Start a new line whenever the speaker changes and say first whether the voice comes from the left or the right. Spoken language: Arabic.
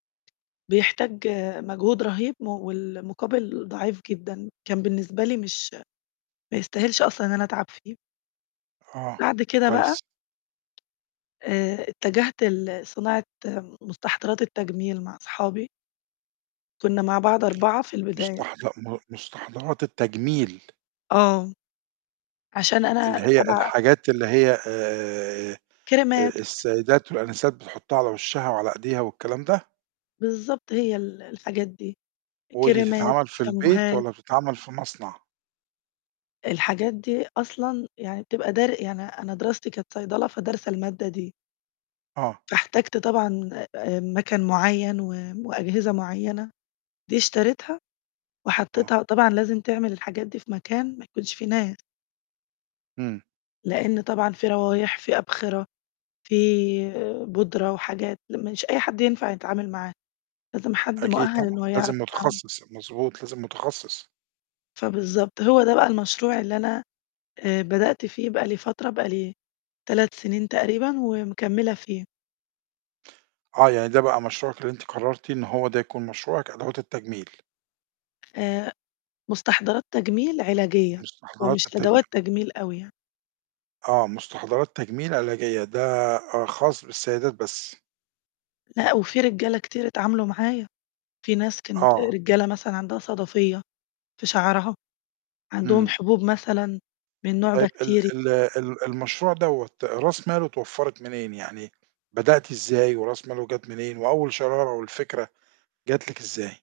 left: بيحتاج مجهود رهيب والمقابل ضعيف جدًا، كان بالنسبة لي مش ما يستاهلش أصلًا إن أنا أتعب فيه.
right: آه،
left: بعد كده بقى
right: كويس.
left: آآ اتجهت لصناعة مستحضرات التجميل مع أصحابي. كنّا مع بعض 4 في البداية.
right: مستحض م مستحضرات التجميل.
left: آه، عشان أنا
right: اللي هي
left: تبع
right: الحاجات اللي هي آآ،
left: كْرِيمَات.
right: السيدات والآنسات بتحطها على وشها وعلى إيديها والكلام ده؟
left: بالضبط هي ال الحاجات دي
right: ودي
left: كْرِيمَات،
right: تتعمَل في البيت
left: شامبوهات.
right: والّا بتتعمل في مصنع؟
left: الحاجات دي أصلًا يعني بتبقى در يعني أنا دراستي كانت صيدلة فدارسة المادة دي.
right: آه.
left: فاحتاجت طبعًا مَكَن معيّن و وأجهزة معيّنة دي اشتريتها
right: آه.
left: وحطيتها طبعًا لازم تعمل الحاجات دي في مكان ما يكونش فيه ناس.
right: إمم.
left: لإن طبعًا في روايح، في أبخرة، في بودرة وحاجات مش أي حد ينفع يتعامل معاها، لازم حد
right: أكيد
left: مؤهل
right: طبعًا،
left: إنه يعرف
right: لازم
left: يتعامل
right: متخصص، مضبوط لازم متخصص.
left: فبالضبط، هو ده بقى المشروع اللي أنا، آآ، بدأت فيه بقى لي فترة، بقى لي 3 سنين تقريبًا ومكملة فيه.
right: آه يعني ده بقى مشروعِك اللي أنتِ قررتِ إنه هو ده يكون مشروعِك أدوات التجميل؟
left: آآ، مستحضرات تجميل علاجية،
right: مستحضرات
left: ومش
right: التجمي
left: أدوات تجميل أوي يعني.
right: آه مستحضرات تجميل علاجية ده خاص بالسيدات بس.
left: لأ وفي رجالة كتير اتعاملوا معايا، في ناس كانت
right: آه.
left: رجالة مثلًا عندها صَدفيّة في شعرها، عندهم
right: إمم.
left: حبوب مثلًا من نوع
right: طيب ال
left: بَكتِيري.
right: ال ال المشروع دوّة راس ماله اتوفرت منين، يعني بدأتِ إزاي وراس ماله جات منين وأول شرارة والفكرة جات لِك إزاي؟